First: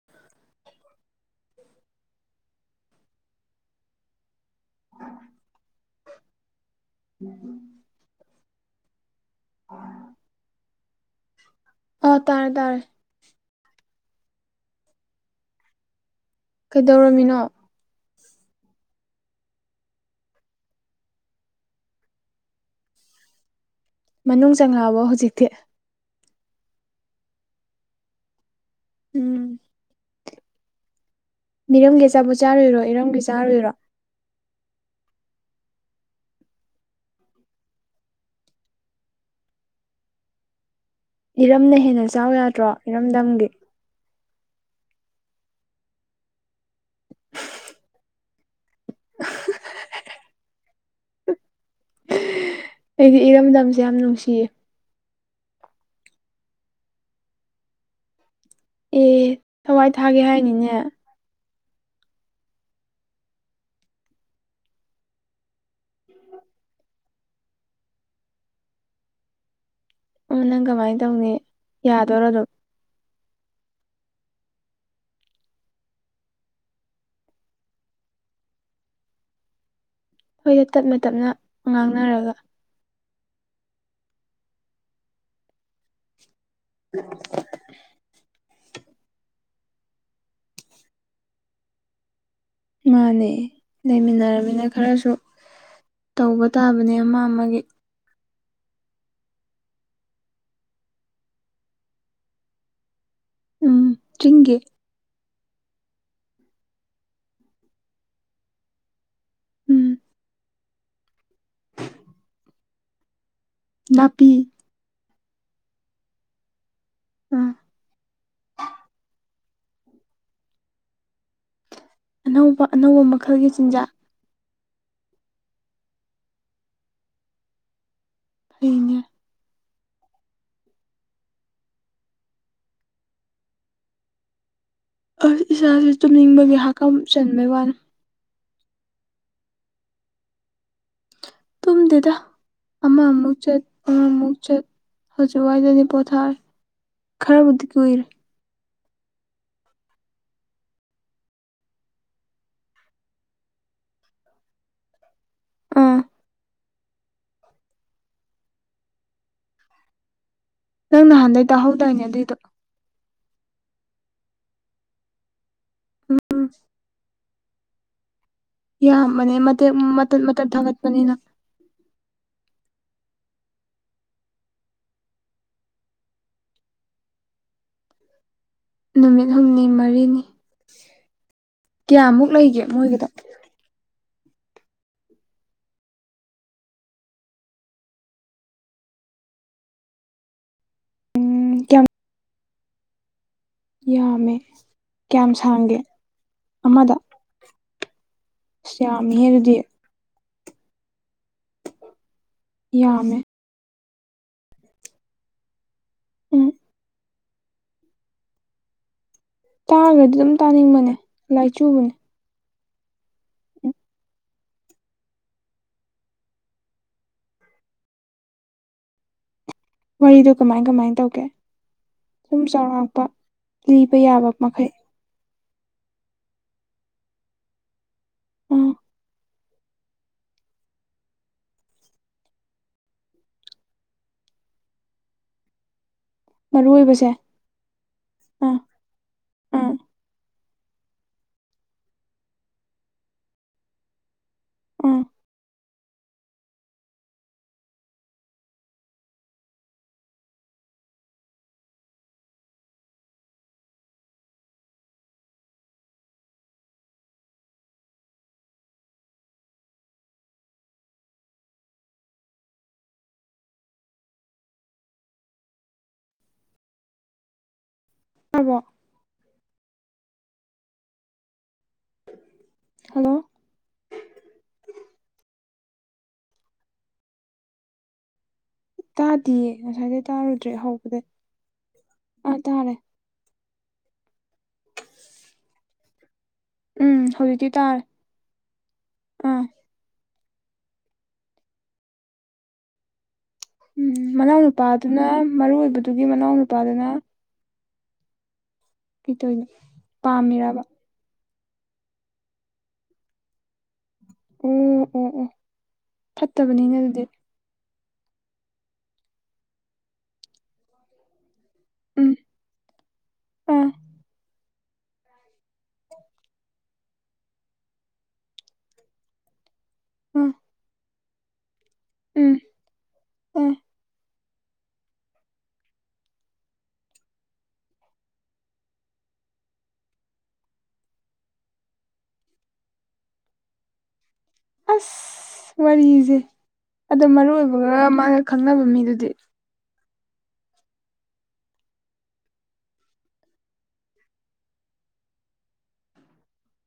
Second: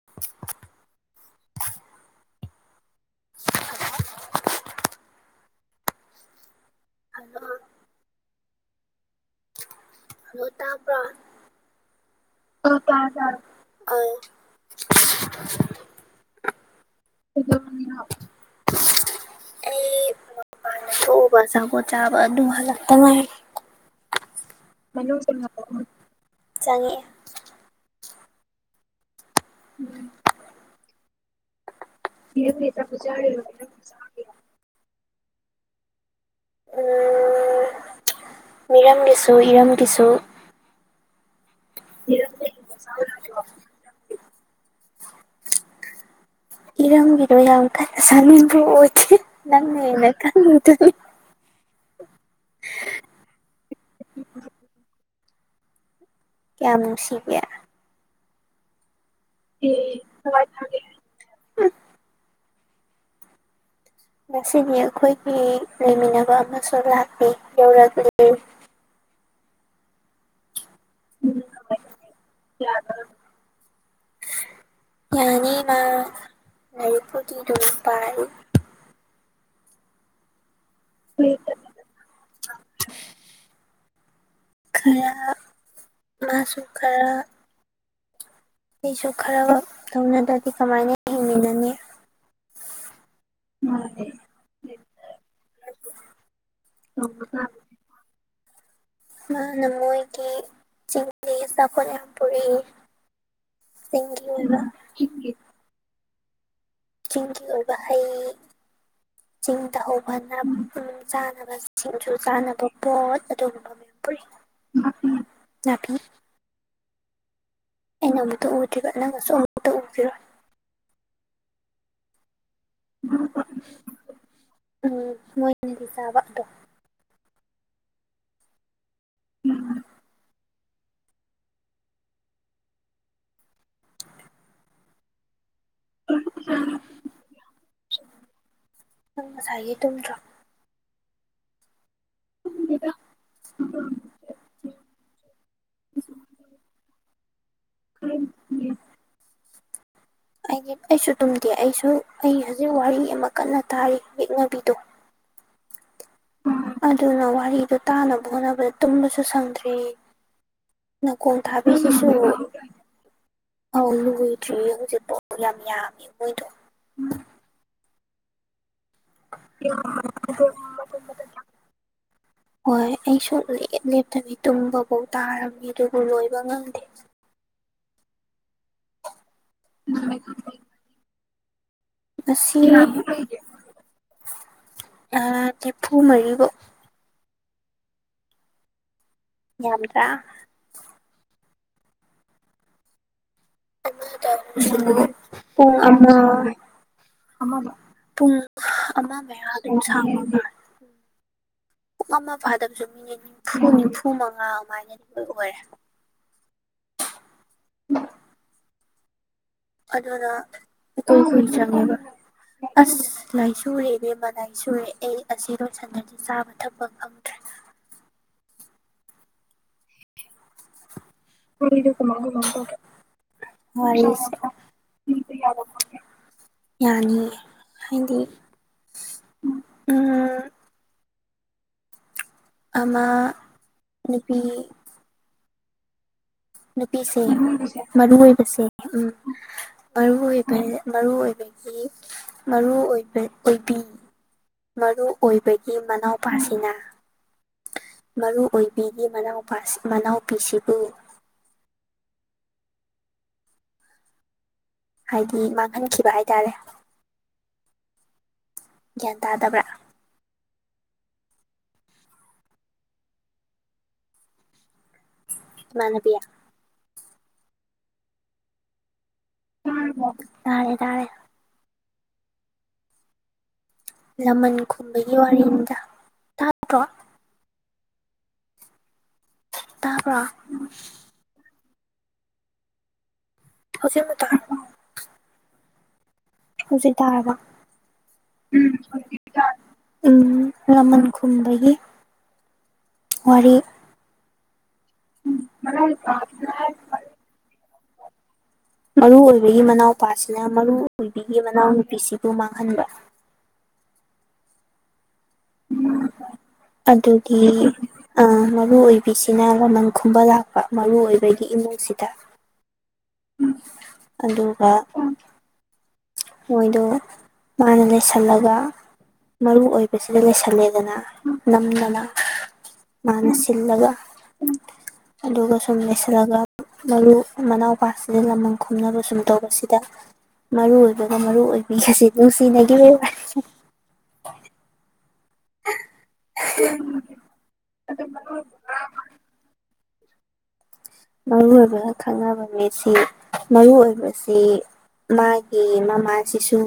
[inaudible] [inaudible] [inaudible] [inaudible] Hello ꯇꯕꯔꯣ ꯑꯥ ꯇꯥꯔꯦ ꯑꯥ ꯇꯥꯔꯦ ꯇꯔꯦ ꯇꯔꯦ ꯑꯥ ꯀꯩꯗꯧꯔꯝꯃꯤꯅꯣ [unintelligible] ꯑꯩ ꯃꯄꯥꯟ ꯊꯣꯛꯎꯕ ꯑꯆꯥꯄꯣꯠ ꯆꯥꯕ ꯑꯗꯨ ꯍꯜꯂꯛꯇ ꯉꯥꯏꯔꯤ ꯫ ꯃꯅꯨꯡ ꯆꯪꯉꯛꯑꯕ ꯍꯧꯖꯤꯛꯇꯤ ꯆꯪꯉꯛꯑꯦ ꯎꯝ [inaudible] ꯃꯤꯔꯝꯒꯤ ꯑꯆꯥꯄꯣꯠ ꯆꯥꯔꯨꯢꯔꯣ ꯏꯔꯝꯒꯤ ꯆꯥꯔꯨꯨꯏꯔꯣ ꯃꯤꯔꯝꯒꯤꯁꯨ ꯏꯔꯝꯒꯤꯁꯨ ꯏꯔꯝꯅ ꯍꯦꯟꯅ ꯆꯥꯎ ꯌꯥꯗ꯭ꯔꯣ ꯏꯔꯝꯗꯝꯒꯤ ꯏꯔꯝꯒꯤꯗꯣ ꯌꯥꯝ ꯀꯟꯅ ꯆꯥꯅꯤꯡꯕ ꯑꯣꯏꯗꯦ ꯅꯪ ꯍꯦꯟꯅ ꯈꯪ ꯉꯤꯗꯨꯅꯤ ꯑꯩꯗꯤ ꯏꯔꯝꯗꯝꯁꯦ ꯌꯥꯝ ꯅꯨꯡꯁꯤꯌꯦ [inaudible] ꯀꯌꯥꯝ ꯅꯨꯡꯁꯤꯒꯦ ꯑꯦ ꯊꯋꯥꯏ ꯊꯥꯒꯦ ꯅꯨꯡꯉꯥꯏ ꯍꯥꯏꯅꯤꯅꯦ [unintelligible] ꯉꯁꯤꯅꯤ ꯑꯩꯈꯣꯏꯒꯤ ꯂꯩꯃꯤꯟꯅꯕ ꯑꯃꯁꯨ ꯂꯥꯛꯂꯦ ꯌꯧꯔꯛꯂꯤ ꯎꯝ ꯅꯪ ꯀꯃꯥꯏꯅ ꯇꯧꯅꯤ ꯎꯝ ꯌꯥꯗꯣꯏꯔꯣ ꯑꯗꯨꯝ [unintelligible] ꯌꯥꯅꯤ ꯃꯥ ꯂꯥꯏꯔꯤꯛꯄꯨꯗꯤ ꯑꯗꯨꯝ ꯄꯥꯥꯔꯤ ꯍꯣꯏꯗ ꯇꯞꯅ ꯇꯞꯅ ꯉꯥꯡꯅꯔꯒ ꯃꯥꯁꯨ ꯈꯔ ꯑꯩꯁꯨ ꯈꯔ ꯇꯧꯅꯗ꯭ꯔꯗꯤ ꯀꯃꯥꯏꯅ ꯍꯤꯡꯃꯤꯟꯅꯅꯤ ꯃꯥꯥꯅꯦ ꯂꯩꯃꯤꯟꯅꯔꯕꯃꯤꯅ ꯈꯔꯁꯨ ꯇꯧꯕ ꯇꯥꯕꯅꯦ ꯑꯃ ꯑꯃꯒꯤ ꯃꯥꯅ ꯃꯣꯏꯒꯤ ꯆꯤꯡꯂꯤ ꯑꯆꯥꯄꫭꯠ ꯌꯥꯝ ꯄꯨꯔꯤ ꯎꯝ ꯆꯤꯡꯒꯤ [unintelligible] ꯆꯤꯡꯒꯤ ꯑꯣꯏꯕ ꯍꯩ ꯆꯤꯡ ꯎꯝ ꯇꯥꯍꯧꯕ ꯅꯝ ꯎꯝ ꯆꯥꯅꯕ ꯁꯤꯡꯖꯨ ꯆꯥꯅꯕ ꯄꯣꯠ ꯅꯥꯄꯤ ꯅꯥꯄꯤ ꯅꯥꯄꯤ ꯑꯩꯅ ꯑꯃꯨꯛꯇ ꯎꯗ꯭ꯔꯤꯕ ꯅꯪꯅꯁꯨ ꯑꯃꯨꯛꯇ ꯎꯈꯤꯔꫭꯏ ꯑꯅꯧꯕ ꯑꯅꯧꯕ ꯃꯈꯜꯒꯤ ꯆꯤꯟꯖꯥꯛ ꯎꯝ ꯃꯣꯏꯅꯗꯤ ꯆꯥꯕ ꯑꯗꯣ [unintelligible] ꯑꯁ ꯏꯁꯥꯁꯦ ꯇꯨꯝꯅꯤꯡꯕꯒꯤ ꯍꯥꯀꯝ ꯆꯟꯕꯩ ꯋꯥꯅꯤ ꯅꯪ ꯉꯁꯥꯏꯒꯤ ꯇꯨꯝꯗ꯭ꯔꯣ ꯑꯃ ꯑꯃꯨꯛ ꯆꯠ ꯑꯃꯃꯨꯛ ꯆꯠ ꯍꯧꯖꯤꯛꯋꯥꯏꯗꯅꯤ ꯄꯣꯊꯥꯔꯦ ꯈꯔꯕꯨꯗꯤ ꯀꯨꯏꯔꯦ [unintelligible] ꯑꯩꯗꯤ ꯑꯩꯁꯨ ꯇꯨꯝꯗꯦ ꯑꯩꯁꯨ ꯑꯩ ꯍꯧꯖꯤꯛ ꯋꯥꯔꯤ ꯑꯃ ꯀꯟꯅ ꯇꯥꯔꯤ ꯌꯦꯛꯅꯕꯤꯗꯣ ꯑꯥ ꯎꯝ ꯑꯗꯨꯅ ꯋꯥꯔꯤꯗꯨ ꯇꯥꯅꯕ ꯍꯣꯠꯅꯕꯗ ꯇꯨꯝꯕꯁꯨ ꯁꯪꯗ꯭ꯔꯦ ꯅꯪ ꯅꯥꯀꯣꯡꯟ ꯅꯍꯥꯟꯗꯩ ꯇꯥꯍꯧꯗꯥꯏꯅꯦ ꯊꯕꯤꯁꯤꯁꯨ ꯑꯗꯨꯏꯗꯣ ꯑꯥꯎ ꯂꯣꯏꯗ꯭ꯔꯤꯌꯦ ꯍꯧꯖꯤꯛꯐꯥꯎ ꯌꯥꯝ ꯌꯥꯝꯃꯦ ꯃꯣꯏꯗꯣ ꯌꯥꯝꯕꯅꯦ ꯃꯇꯦꯛ ꯃꯇꯠ ꯃꯇꯠ ꯊꯥꯒꯠꯄꯅꯤꯅ ꯍꯣꯏ ꯑꯩꯁꯨ ꯂꯦꯞ ꯂꯦꯞꯇꯕꯤ ꯇꯨꯝꯕꯐꯧ ꯇꯥꯔꯝꯃꯤ ꯑꯗꯨꯕꯨ ꯂꯣꯏꯕ ꯉꯝꯗꯦ ꯅꯨꯃꯤꯠ ꯍꯨꯝꯅꯤ ꯃꯔꯤꯅꯤ ꯀꯌꯥꯃꯨꯛ ꯂꯩꯒꯦ ꯃꯣꯏꯒꯤꯗꫭ ꯑꯥ ꯅꯤꯐꯨ ꯃꯔꯤ ꯕꯥꯎ ꯌꯥꯝꯗ꯭ꯔꯥ ꯎꯝ ꯀꯌꯥꯝ ꯌꯥꯝꯃꯦ ꯀꯌꯥꯝ [unintelligible] ꯄꯨꯡ ꯁꯥꯡꯒꯦ ꯑꯃ ꯑꯃꯗ ꯑꯃ ꯄꯨꯡ ꯑꯁ ꯑꯃ ꯌꯥꯝꯃꯤꯍꯦ ꯃꯌꯥ ꯑꯗꯨꯗꯤ ꯗꯨꯝ ꯁꯥꯕ ꯃꯥꯜꯂꯦ ꯄꯨꯡ ꯑꯃ ꯐꯥꯗꯕꯁꯨ ꯌꯥꯝꯃꯦ ꯃꯤꯅꯤꯠ ꯅꯤꯐꯨ ꯅꯤꯐꯨ ꯃꯉꯥ ꯑꯗꯨꯃꯥꯏꯅꯗꯤ ꯑꯣꯏꯔꯦ ꯎꯝ ꯇꯥꯔꯒꯗꯤ ꯑꯗꯨꯅ ꯑꯗꯨꯝ ꯇꯥꯅꯤꯡꯕꯅꯦ ꯃꯇꯝꯗ ꯀꯨꯏꯅ ꯂꯥꯏꯆꯨꯕꯅꯦ ꯆꯪꯉꯦꯕ ꯑꯁ ꯂꯥꯏꯆꯨꯔꯦꯕꯦꯝꯃ ꯂꯥꯏꯆꯨꯔꯦ ꯑꯩ ꯑꯁꯤ ꯂꫭꯏꯁꯤꯟꯗ꯭ꯔꯗꯤ ꯆꯥꯕ ꯊꯛꯄ ꯐꯪꯗ꯭ꯔꯦ ꯋꯥꯔꯤꯗꯣ ꯀꯃꯥꯏ ꯀꯃꯥꯏ ꯇꯧꯒꯦ ꯋꯥꯔꯤꯗꯣ ꯀꯃꯥꯏ ꯁꯨꯝ ꯀꯃꯥꯏ ꯇꯧꯒꯦ ꯆꯥꯎꯔꯥꯛꯄ ꯂꯤꯕ ꯌꯥꯕ ꯃꯈꯩ ꯌꯥꯅꯤ ꯍꯥꯏꯗꯤ ꯎꯝ ꯎꯝ ꯑꯃ ꯅꯨꯄꯤ ꯃꯔꯨꯑꯣꯏꯕꯁꯦ ꯅꯨꯄꯤꯁꯦ ꯃꯔꯨ ꯑꯥ ꯑꯣꯏꯕꯁꯦ ꯎꯝ ꯑꯥ ꯃꯔꯨ ꯑꯣꯏꯕ ꯃꯔꯨ ꯑꯣꯏꯕꯒꯤ ꯃꯔꯨꯕ ꯑꯣꯏꯕꯤ ꯑꯥ ꯃꯔꯨ ꯑꯣꯏꯕꯒꯤ ꯃꯅꯥꯎꯄꯥꯁꯤꯅ ꯃꯔꯨ ꯑꯣꯏꯕꯤꯒꯤ ꯃꯅꯥꯎꯄꯤꯁꯤꯕꯨ ꯍꯥꯏꯗꯤ ꯃꯥꯡꯍꯟꯈꯤꯕ ꯍꯥꯏꯇꯥꯔꯦ ꯒ꯭ꯌꯥꯟ ꯇꯥꯗꯕ꯭ꯔꯥ ꯏꯃꯥꯟꯅꯕꯤ ꯇꯕꯣ ꯇꯥꯔꯕ‌ꯣ ꯇꯥꯔꯦ ꯇꯥꯔꯦ ꯫ ꯍꯜꯂꯣ ꯂꯃꯟ ꯈꯨꯝꯕꯒꯤ ꯋꯥꯔꯤꯗ ꯇꯥꯠꯇ꯭ꯔꯣ? ꯇꯥꯗꯤꯌꯦ ꯉꯁꯥꯏꯗꯩ ꯇꯥꯕ꯭ꯔꯣ ꯇꯥꯔꯨꯗ꯭ꯔꯦꯍꯥꯎꯧꯕꯗ ꯑꯥ ꯇꯥꯔꯦ ꯫ ꯍꯧꯖꯤꯛ ꯑꯃꯨꯛ ꯇꯥꯔ [inaudible] ꯍꯧꯖꯥꯛ ꯎꯝ ꯇꯥꯔꯕꯥ ꯍꯧꯖꯤꯛꯇꯤ ꯇꯥꯔꯦ ꯑꯥ [unintelligible] ꯎꯝ ꯂꯃꯟ ꯈꯨꯝꯕꯒꯤ ꯋꯥꯔꯤ ꯫ ꯎꯝ ꯃꯅꯥꯎ ꯅꯨꯄꯥꯗꯨꯅ ꯃꯔꯨ ꯑꯣꯏꯕꯗꯨꯒꯤ ꯃꯅꯥꯎ ꯅꯨꯄꯥꯗꯨꯅ ꯃꯔꯨ ꯀꯩꯇꯧꯔꯤꯅꯣ ꯑꯣꯏꯕꯒꯤ ꯃꯅꯥꯎꯄꯥꯁꯤꯅ ꯄꯥꯝꯃꯤꯔꯕ ꯃꯔꯨ ꯑꯣꯏꯕꯤꯒꯤ ꯃꯅꯥꯎꯅꯨꯄꯤꯁꯤꯕꯨ ꯃꯥꯡꯍꯟꯕ꯭ꯔꯥ ꯫ ꯑꯣ ꯑꯣ ꯑꯣ ꯐꯠꯇꯕꯅꯤꯅ‌ꯦ ꯑꯗꯨꯗꯤ ꯫ ꯒꯤ ꯑꯥ ꯃꯔꯨ ꯑꯣꯏꯕꯤꯁꯤꯅ ꯂꯃꯟ ꯈꯨꯝꯕ ꯂꯥꯛꯄ ꯃꯔꯨ ꯑꯣꯏꯕꯒꯤ ꯏꯃꯨꯡꯁꯤꯗ ꯎꯝ ꯫ ꯎꯝ ꯑꯥ ꯑꯗꯨꯒ [inaudible] ꯃꯣꯏꯗꯣ ꯃꯥꯅ ꯂꯩꯁꯜꯂꯒ ꯃꯔꯨ ꯑꯣꯏꯕꯁꯤꯗ ꯑꯥ ꯂꯩꯁꯜꯂꯦꯗꯅ ꯅꯝꯗꯅ ꯎꯝ ꯃꯅꯥ ꯑꯥ ꯁꯤꯂꯒ ꯑꯗꯨꯒ ꯁꯨꯝ ꯂꯩꯁꯤꯜꯂꯒ ꯃꯔꯨ ꯃꯅꯥꯎꯄꯥꯁꯤꯗ ꯂꯃꯝ ꯈꯨꯝꯅꯕ ꯁꯨꯝ ꯇꯧꯕꯁꯤꯗ ꯃꯔꯨꯑꯣꯏꯕꯒ ꯃꯔꯨ ꯑꯣꯏꯕꯤꯒꯁꯤ ꯅꯨꯡꯁꯤꯅꯒꯤꯕꯩ ꯋꯥꯔꯤ ꯑꯁ ꯋꯥꯔꯤꯁꯦ ꯑꯗꯣ ꯃꯔꯨ ꯑꯣꯏꯕꯒ ꯃꯥꯒ ꯈꯪꯅꯕ ꯃꯤꯗꯨꯗꯤ ꯃꯔꯨ ꯑꯣꯏꯕꯒ ꯈꯪꯅꯕ ꯃꯤ ꯁꯤ ꯃꯔꯨ ꯑꯣꯏꯕꯁꯤ ꯃꯥꯒꯤ ꯃꯃꯥꯁꯤꯁꯨ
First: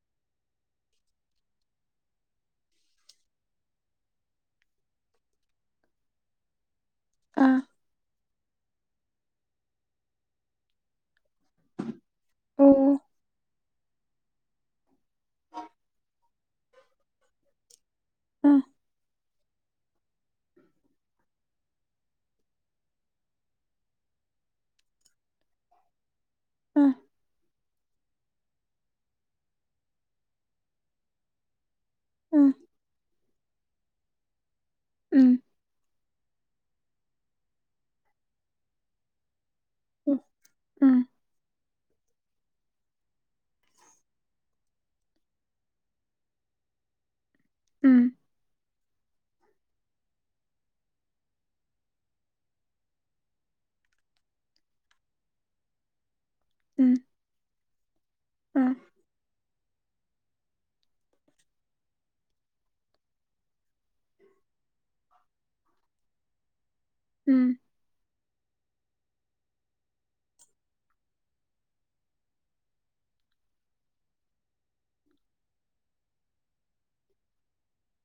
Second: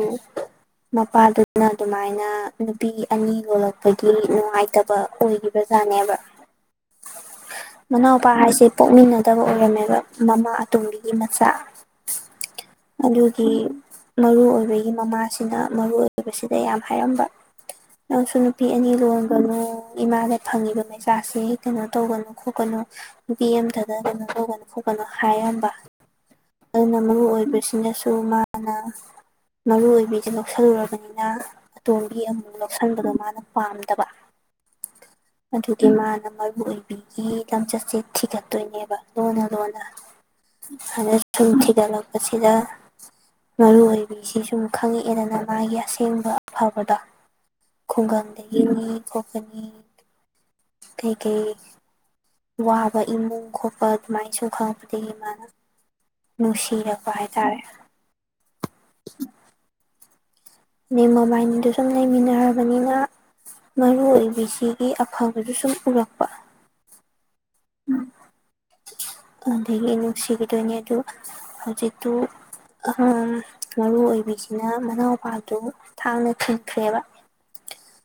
ꯃꯄꯥꯗꯨꯅ ꯑꯗꯨꯃꯥꯏꯅ ꯅꯨꯄꯤ ꯑꯅꯤ ꯂꯣꯜꯂꯛꯄꯒꯤ ꯅꯨꯡꯉꯥꯏꯇꯕ ꯑꯣꯏꯒꯤ ꯕꯖꯥꯠꯅꯦꯕ ꯑꯥ ꯫ ꯃꯅꯥꯎꯄꯥ ꯍꯥꯏꯁꯦ ꯄꯣꯛꯃꯤꯟꯅꯗꯕ ꯑꯣꯏꯔꯝꯃꯦꯕ ꯃꯃꯥ ꯑꯇꯣꯝꯕꯤꯒꯤ ꯃꯆꯥ ꯑꯣ ꯫ ꯑꯗꯨꯒꯤ ꯃꯔꯨ ꯑꯣꯏꯕꯒꯤ ꯃꯃꯥꯁꯤꯅ ꯃꯔꯨ ꯑꯣꯏꯕꯁꯤꯗ ꯌꯥꯝ ꯍꯥꯏꯔꯝꯕ ꯫ ꯅꯪꯁꯨ ꯑꯥ ꯅꯨꯄꯤ ꯑꯅꯤ ꯂꯣꯟꯒꯅꯨ ꯫ ꯏꯃꯥꯗ ꯐꯪꯉꯤꯕ ꯃꯩꯆꯥꯛꯁ‌ꯦ ꯀꯩꯅꯣ ꯇꯧꯒꯅꯨ ꯈꯣꯠꯀꯅꯨ ꯅꯨꯄꯤ ꯑꯃꯇ ꯗ ꯀꯩꯅꯣ ꯇꯧꯒꯅꯨ ꯈꯣꯠꯀꯅꯨ ꯍꯥꯏꯔꯝꯕ ꯑꯥ ꯑꯗꯨꯅ ꯃꯔꯨ ꯑꯣꯏꯕꯁꯤꯅꯁꯨ ꯑꯗꯨ ꯃꯥꯅ ꯃꯔꯨ ꯑꯣꯏꯕꯤꯁꯦ ꯂꯧꯁꯜꯂꯨꯔꯕꯅꯤꯅ ꯑꯇꯣꯝꯕꯤ ꯑꯥ ꯑꯃꯨꯛ ꯂꯧꯁꯤꯟꯕꯗꯣ ꯃꯥꯅ ꯄꯥꯝꯗꯕ ꯎꯝ ꯫ ꯑꯗꯨꯒꯤ ꯃꯥꯅ ꯃꯔꯨ ꯑꯣꯏꯕꯤꯒꯤ ꯂꯝꯆꯠꯁꯦ ꯊꯤꯒꯠ ꯇꯣꯏꯅꯦꯕ ꯂꯨꯟꯅ ꯂꯨꯟꯅ ꯎꯝ ꯎꯝ ꯑꯗ ꯁꯨꯝ ꯊꯤꯒꯠꯂꯛꯄꯁꯤꯗ ꯃꯔꯨ ꯑꯣꯏꯕꯤꯁꯤ ꯁꯨꯝ ꯈꯪꯉꯛꯑꯦꯗꯅ ꯃꯥꯒꯤ ꯑꯁꯦꯡꯕ ꯑꯐꯕꯗꯣ ꯫ ꯎꯝ ꯈꯨꯡꯒꯪꯗꯒꯤꯅꯤ ꯈ‌ꯣꯠꯄꯅꯤ ꯀꯩ ꯀꯩ ꯋꯥꯕ ꯏꯃꯨꯡ ꯈꯣꯠꯄ ꯑꯗꯨꯃꯥꯏꯁꯨꯝ ꯈꯪꯉꯛꯄꯗꯒꯤ ꯃꯅꯥ ꯅꯨꯡꯁꯤꯔꯛꯄ ꯍꯥꯏꯇꯥꯔꯦ ꯫ ꯎꯝ ꯑꯗꯩ ꯃꯣꯕꯥꯟꯅꯤꯗꯨ ꯁꯨꯝ ꯂꯩꯃꯤꯟꯅꯔꯕꯅꯤꯅ ꯃꯔꯨꯑꯣꯏꯕꯤꯁꯤꯒꯤ ꯑꯐꯕꯗꯨ ꯁꯨꯝ ꯎꯔꯛꯄ ꯫ ꯎꯝ ꯎꯝ ꯑꯗꯒꯤ ꯅꯨꯡꯁꯤꯒꯤꯗꯣꯏꯅꯦ ꯑꯗꯨ ꯍꯧꯖꯤꯠꯇꯨ ꯑ ꯃꯔꯨ ꯑꯣꯏꯕꯤꯁꯤꯅ ꯃꯅꯥꯎꯄꯥꯗꯨ ꯊꯥꯡꯅ ꯊꯤꯟꯈ꯭ꯔꯦꯕ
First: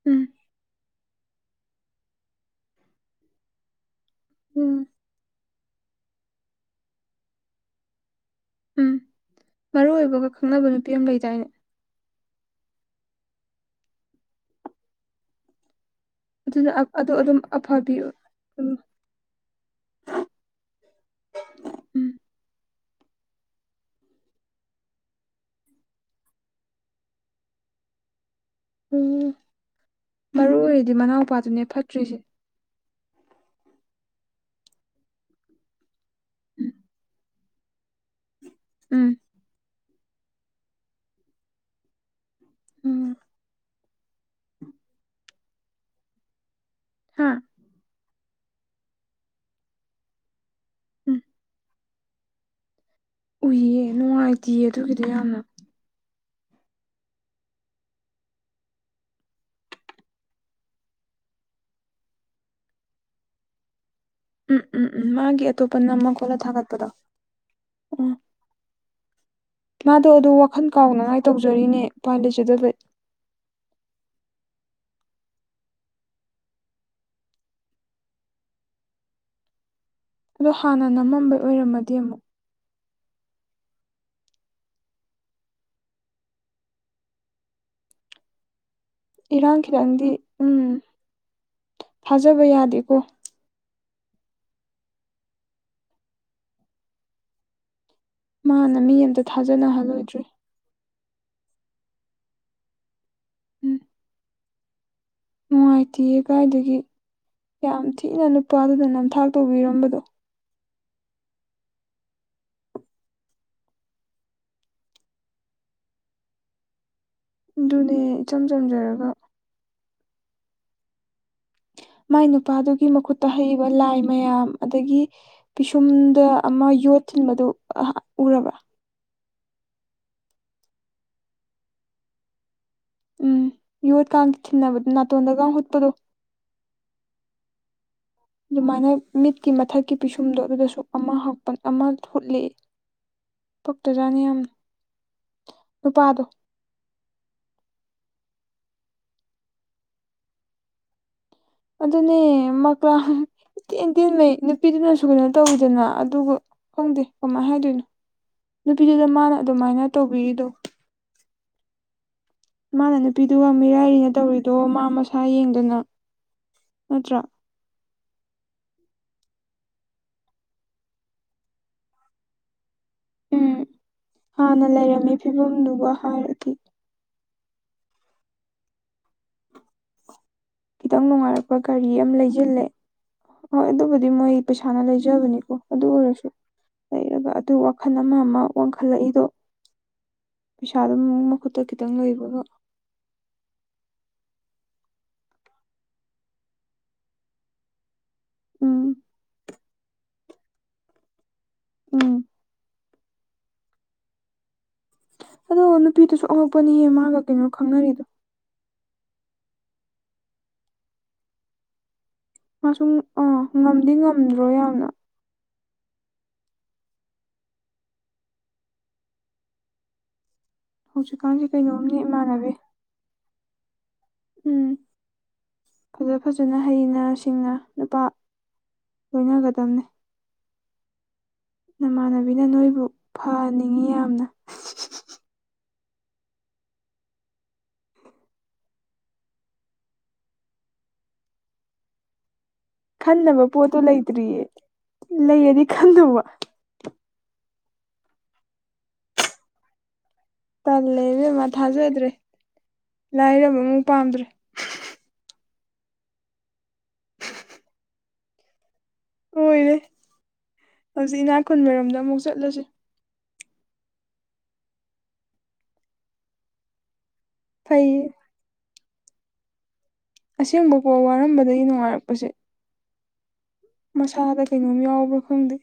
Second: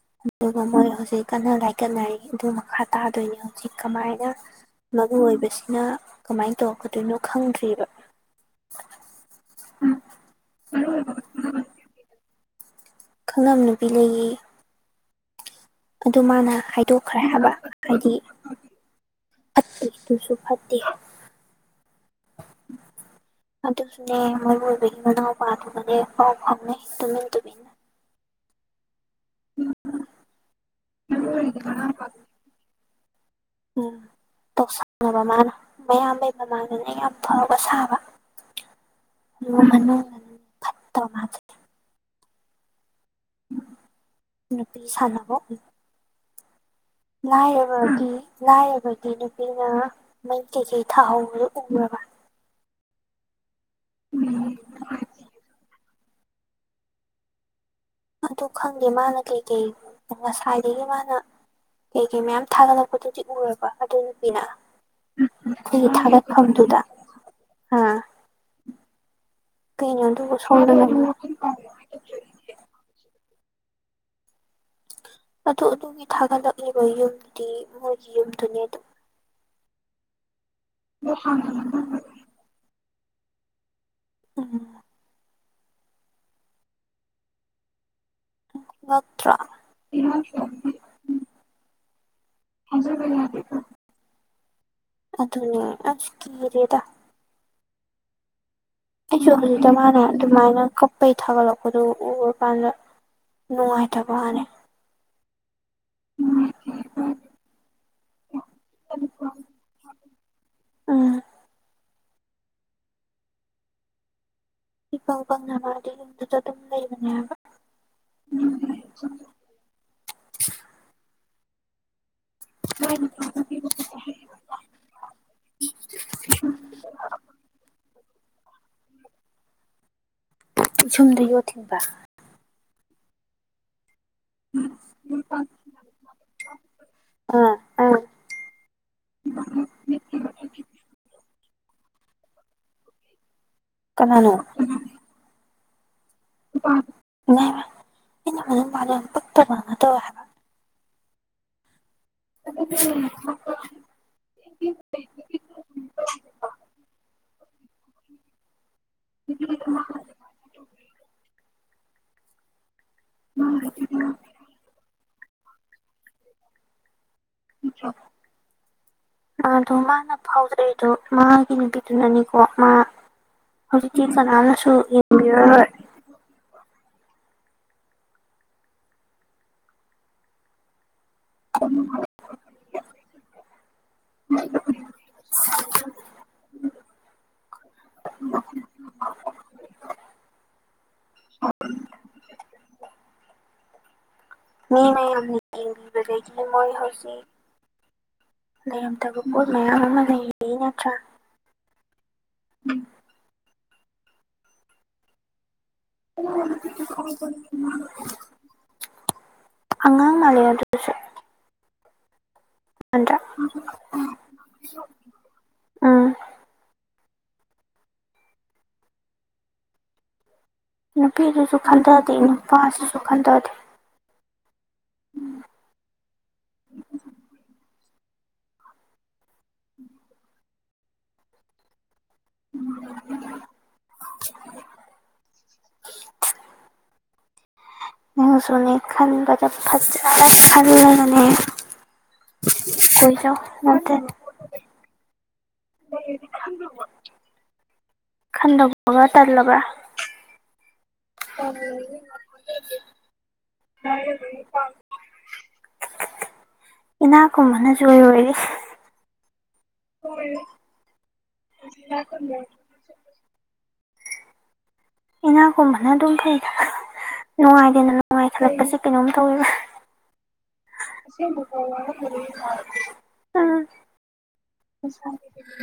ꯎꯝ ꯗꯨꯒ ꯃꯣꯢ ꯍꯧꯖꯤꯛ ꯀꯟꯅ ꯂꯥꯏꯀꯠꯅꯔꯤ ꯑꯗꯨ ꯃꯈꯥ ꯇꯥꯗꯣꯏꯅꯤ ꯍꯧꯖꯤꯛ ꯀꯃꯥꯏꯅ ꯎꯝ ꯃꯔꯨꯑꯣꯢꯕꯁꯤꯅ ꯀꯃꯥꯏꯅ ꯇꯧꯔꯛꯀꯗꯣꯏꯅꯣ ꯈꯪꯗ꯭ꯔꯤꯕ ꯎꯝ ꯃꯔꯨ ꯑꯣꯏꯕꯒ ꯈꯪꯅꯕ ꯅꯨꯄꯤ ꯑꯃ ꯂꯩꯗꯥꯏꯅꯦ ꯈꯪꯅꯕꯤ ꯅꯨꯄꯤ ꯂꯩꯌꯦ ꯑꯗꯨ ꯃꯥꯅ ꯑꯗꯨꯅ ꯑꯗꯣ ꯍꯥꯏꯗꯣꯛꯈ꯭ꯔꯦ ꯑꯗꯨꯝ ꯍꯥꯏꯕ ꯑꯐꯕꯤ ꯍꯥꯏꯗꯤ ꯎꯝ ꯐꯠꯇꯦ ꯑꯗꯨꯁꯨ ꯐꯠꯇꯦ ꯎꯝ ꯑꯗꯨꯁꯨꯅꯦ ꯃꯔꯨꯑꯣꯏꯕꯒꯤ ꯃꯅꯥꯎꯄꯥꯗꯨꯒꯅꯦ ꯐꯥꯎ ꯐꯥꯎꯅ ꯇꯨꯃꯤꯟ ꯇꯨꯃꯤꯟ ꯑꯣ ꯃꯔꯨ ꯑꯣꯏꯔꯤꯗꯤ ꯃꯅꯥꯎꯄꯥꯗꯨꯅꯦ ꯐꯠꯇ꯭ꯔꯤꯁꯦ ꯎꯝ ꯇꯧꯁꯟꯅꯕ ꯃꯥꯅ ꯃꯌꯥꯝꯕꯩ ꯃꯃꯥꯡꯗꯅꯦ ꯌꯥꯝ ꯐꯕ ꯁꯥꯕ ꯎꯝ ꯃꯅꯨꯡ ꯐꯠꯇꯕ ꯃꯥꯖꯦ ꯎꯝ ꯅꯨꯄꯤ ꯁꯥꯟꯅꯕ ꯍꯥ ꯂꯥꯏꯔꯕꯗꯤ ꯂꯥꯏꯔꯕꯒꯤ ꯅꯨꯄꯤꯅ ꯃꯩ ꯀꯩꯀꯩ ꯎꯝ ꯊꯥꯍꯧꯕꯗꯨ ꯎꯔꯕ ꯎꯏꯌꯦ ꯅꯨꯡꯉꯥꯏꯇꯦꯌꯦ ꯑꯗꯨꯒꯤꯗꯨ ꯌꯥꯝꯅ ꯑꯗꯨ ꯈꯪꯗꯦ ꯃꯥꯅ ꯀꯩꯀꯩ ꯉꯁꯥꯏꯗꯒꯤ ꯃꯥꯅ ꯀꯩꯀꯩ ꯃꯌꯥꯝ ꯊꯥꯒꯠꯂꯛꯄꯗꯨꯗꯤ ꯎꯔꯕ ꯑꯗꯨ ꯅꯨꯄꯤꯅ ꯎꯝ ꯎꯝ ꯎꯝ ꯃꯥꯒꯤ ꯑꯇꯣꯞꯄ ꯅꯝꯃ ꯈꯣꯠꯂ ꯊꯥꯒꯠꯄꯗꯣ ꯍꯥꯥ ꯎꯝ ꯃꯥꯗꯣ ꯑꯗꯨ ꯑꯗꯨꯕꯨ ꯋꯥꯈꯜ ꯁꯣꯝꯗꯅ ꯀꯥꯎꯅꯉꯥꯏ ꯇꯧꯖꯔꯤꯅꯦ ꯎꯄꯥꯏ ꯂꯩꯖꯗꯕꯩ ꯑꯗꯨ ꯑꯗꯨꯒꯤ ꯊꯥꯒꯠꯂꯛꯂꯤꯕ ꯌꯨꯝꯗꯨꯗꯤ ꯃꯣꯏꯒꯤ ꯌꯨꯝꯗꯨꯅꯦ ꯑꯗꯨ ꯑꯗꯣ ꯍꯥꯟꯅ ꯅꯝꯃꯝꯕꯩ ꯑꯣꯏꯔꯝꯃꯗꯤ ꯑꯃꯨꯛ ꯎꯝ ꯉꯛꯇ꯭ꯔꯥ ꯏꯔꯥꯡ ꯈꯤꯇꯪꯗꯤ ꯎꯝ ꯊꯥꯖꯕ ꯌꯥꯗꯦꯀꯣ ꯑꯗꯨꯅꯦ ꯑꯁ ꯀꯤꯔꯦꯗ ꯃꯥꯅ ꯃꯤ ꯑꯝꯇ ꯑꯩꯁꯨ ꯑꯗꯨꯗ ꯃꯥꯅ ꯊꯥꯖꯅꯍꯜꯂꯣꯏꯗ꯭ꯔꯦ ꯑꯗꯨꯃꯥꯏꯅ ꯀꯞ ꯄꯩ ꯊꯥꯒꯠꯂꯛꯄꯗꯨ ꯎꯕ ꯀꯥꯟꯗ ꯅꯨꯡꯉꯥꯏꯇꯕ ꯋꯥꯅꯤ ꯅꯨꯡꯉꯥꯏꯇꯦ ꯀꯥꯏꯗꯒꯤ ꯌꯥꯝ ꯊꯤꯅ ꯅꯨꯄꯥꯗꯨꯗ ꯅꯝꯊꯥꯛ ꯇꯧꯕꯤꯔꯝꯕꯗꯣ ꯎꯝ ꯏꯄꯪ ꯄꯪꯅ ꯃꯥꯗꯤ ꯗꯨꯆ ꯗꯨꯝ ꯂꯩꯕꯅꯦ ꯍꯥꯢꯕ ꯑꯗꯨꯅꯦ ꯏꯆꯝ ꯆꯝꯖꯔꯒ ꯃꯥꯏ ꯅꯨꯄꯥꯗꯨꯒꯤ ꯃꯈꯨꯠꯇ ꯍꯛꯏꯕ ꯂꯥꯏ ꯃꯌꯥꯝ ꯑꯗꯒꯤ ꯄꯤꯁꯨꯝꯗ ꯑꯃ ꯌꯣꯠ ꯊꯤꯟꯕꯗꯨ ꯑ ꯎꯔꯕ ꯄꯤꯁꯨꯝꯗ ꯌꯣꯠ ꯊꯤꯡꯕ ꯎꯝ ꯌꯣꯠꯀꯥꯡ ꯊꯤꯟꯅꯕꯗꯨ ꯅꯥꯇꯣꯟꯗꯒ ꯍꯨꯠꯄꯗꯨ ꯑ ꯑꯗꯨꯃꯥꯏꯅ ꯃꯤꯠꯀꯤ ꯃꯊꯛꯀꯤ ꯄꯤꯁꯨꯝꯗꯣ ꯑꯗꯨꯗꯁꯨ ꯑꯃ ꯍꯛꯄꯟ ꯑꯃ ꯍꯨꯠꯂꯤ ꯄꯛꯇꯖꯥꯠꯅꯤ ꯀꯅꯥꯅꯣ ꯌꯥꯝꯅ ꯅꯨꯄꯥꯗꯣ ꯏ ꯃꯥꯅꯅ ꯄꯄꯔ ꯂꯅ ꯇ [unintelligible] ꯑꯗꯨꯅꯦ ꯃꯀ꯭ꯂꯥ ꯏꯇ‌ꯦꯟ ꯇꯦꯟꯃꯩ ꯅꯨꯄꯤꯗꯨꯅꯁꯨ ꯀꯩꯅꯣ ꯇꯧꯋꯤꯗꯅ ꯑꯗꯨꯒ ꯈꯪꯗꯦ ꯀꯃꯥꯏ ꯍꯥꯏꯗꯣꯏꯅꯣ ꯅꯨꯄꯤꯗꯨꯗ ꯃꯥꯅ ꯑꯗꯨꯃꯥꯏꯅ ꯇꯧꯕꯤꯔꯤꯗꯣ ꯃꯥꯅ ꯅꯨꯄꯤꯗꯨꯒ ꯃꯤꯔꯥꯏꯔꯤꯅ‌ꯦ ꯇꯧꯔꯤꯗꯣ ꯃꯥ ꯃꯁꯥ ꯌꯦꯡꯗꯅ ꯅꯠꯇ꯭ꯔꯥ [inaudible] ꯃꯥꯗꯣ ꯃꯥꯅ ꯐꯥꯎꯖꯔꯤꯗꯣ ꯃꯥꯒꯤ ꯅꯨꯄꯤꯗꯨꯅꯅꯤꯀꯣ ꯃꯥ ꯍꯧꯖꯤꯛꯇꯤ ꯀꯅꯥꯅꯁꯨ ꯌꯦꯡꯕꯤꯔꯔꯣꯏ ꯋꯥ ꯍꯥꯏꯔꯗꯤ ꯈꯤꯇꯪ ꯅꯨꯡꯉꯥꯏꯔꯛꯄ ꯒꯥꯔꯤ ꯑꯝ ꯂꯩꯖꯤꯜꯂꯦ ꯍꯣꯏ ꯑꯗꯨꯕꯨꯗꯤ ꯃꯣꯏ ꯄꯩꯁꯥꯅ ꯂꯩꯖꯕꯅꯤꯀꯣ ꯑꯗꯨ ꯑꯣꯏꯔꯁꯨ ꯂꯩꯔꯒ ꯑꯗꯨ ꯋꯥꯈꯟ ꯑꯃ ꯑꯃ ꯋꯥꯡꯈꯂꯛꯏꯗꯣ ꯄꯩꯁꯥ ꯗꯨꯝ ꯃꯈꯨꯠꯇ ꯈꯤꯇꯪ ꯂꯩꯕꯒ ꯃꯤ ꯃꯌꯥꯝꯅ ꯌ‌ꯦꯡꯕꯤꯕꯗꯒꯤꯅ‌ꯦ ꯃꯣꯏ ꯍꯧꯖꯤꯛ ꯎꯝ ꯂꯩꯔꯝꯗꯕ ꯄꯣꯠ ꯃꯌꯥꯝ ꯑꯃ ꯂꯩꯔꯛꯏ ꯅꯠꯇ꯭ꯔꯥ ꯎꯝ ꯑꯗꯣ ꯅꯨꯄꯤꯗꯨꯁꯨ ꯑꯉꯛꯄꯅꯤꯍꯦ ꯃꯥꯒ ꯀꯩꯅꯣ ꯈꯪꯅꯔꯤꯗꯣ ꯑꯉꯥꯡ ꯃꯥꯜꯂ‌ꯦ ꯑꯗꯨꯁꯨ ꯃꯥꯁꯨꯡ ꯅꯠꯇ꯭ꯔꯥ ꯑꯥ ꯉꯝꯗꯤ ꯉꯝꯗ꯭ꯔꯣ ꯌꯥꯝꯅ ꯎꯝ ꯍꯧꯖꯤꯛꯀꯥꯟꯁꯦ ꯅꯨꯄꯤꯗꯨꯁꯨ ꯀꯩꯅꯣꯝꯅꯤ ꯈꯟꯊꯗꯦ ꯏꯃꯥꯟꯅꯕꯤ ꯅꯨꯄꯥꯁꯤꯁꯨ ꯈꯟꯊꯗꯦ ꯎꯝ ꯐꯖ ꯐꯖꯅ ꯍꯩꯅ ꯁꯤꯡꯅ ꯅꯨꯄꯥ ꯂꯣꯏꯅꯒꯗꯝꯅꯤ ꯅꯃꯥꯟꯅꯕꯤꯅ ꯅꯣꯏꯕꯨ ꯐꯍꯟꯅꯤꯡꯉꯤ ꯌꯥꯝꯅ ꯅꯪꯁꯨꯅꯤ ꯈꯟꯕꯗ ꯐꯖꯅ ꯈꯜꯂꯒꯅꯦ ꯀꯣꯏꯖꯧ ꯈꯟꯅꯕ ꯄꯣꯠꯇꯨ ꯅꯠꯇꯦ ꯂꯩꯇ꯭ꯔꯤꯌꯦ ꯂꯩꯔꯗꯤ ꯈꯟꯗꯧꯕ ꯂꯩꯔꯗꯤ ꯈꯟꯗꯨꯕ ꯈꯟꯗꯧꯕꯒ ꯇꯜꯂꯕꯥ ꯇꯜꯂꯦ ꯏꯕ‌ꯦꯝꯃ ꯊꯥꯖꯗ꯭ꯔꯦ ꯂꯥꯏꯔꯥꯕꯃꯨꯛ ꯄꯥꯝꯗ꯭ꯔꯦ ꯏꯅꯥ ꯈꯨꯟꯕꯅ ꯖ‌ꯣꯏ ꯑꯣꯏꯔ‌ꯦ ꯑꯣꯏꯔꯦ ꯍꯧꯖꯤꯛ ꯏꯅꯥ ꯈꯨꯟꯕꯔꯣꯝꯗ ꯑꯃꯨꯛ ꯆꯠꯂꯁꯤ ꯏꯅꯥꯛꯈꯨꯟꯕꯅ ꯑꯗꯨꯝ ꯐꯩꯗ ꯅꯨꯡꯉꯥꯏꯗꯅ ꯐꯩꯌꯦ ꯅꯨꯡꯉꯥꯏꯈꯠꯂꯛꯄꯁ‌ꯦ ꯀꯩꯅꯣꯝ ꯇꯧꯋ‌ꯦ ꯑꯁꯦꯡꯕꯀꯣ ꯋꯥꯔꯝꯕꯗꯒꯤ ꯅꯨꯡꯉꯥꯏꯔꯛꯄꯁꯦ ꯎꯝ ꯃꯁꯥꯗ ꯀꯩꯅꯣꯝ ꯌꯥꯎꯕ꯭ꯔꯥ ꯈꯪꯗꯦ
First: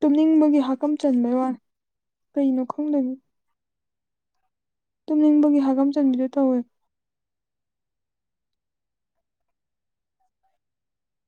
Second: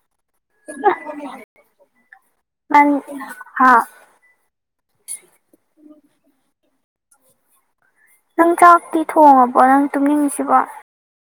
ꯇꯨꯝꯅꯤꯡꯕꯒꯤ ꯍꯥꯀꯝ ꯆꯟꯕꯩ ꯋꯥꯅ‌ꯦ ꯀꯩꯅꯣ ꯅꯪ ꯈꯪꯗꯕꯤ ꯍꯥ ꯇꯨꯝꯅꯤꯡꯕꯒꯤ ꯍꯥꯒꯥꯝ ꯆꯟꯕꯤꯗ‌ꯣ ꯇꯧꯋꯦ ꯅꯪ ꯆꯥꯛꯇꯤ ꯊꯣꯡꯉꯕꯣ ꯅꯪ ꯇꯨꯡꯅꯤꯡꯉꯤꯁꯤꯕꯣ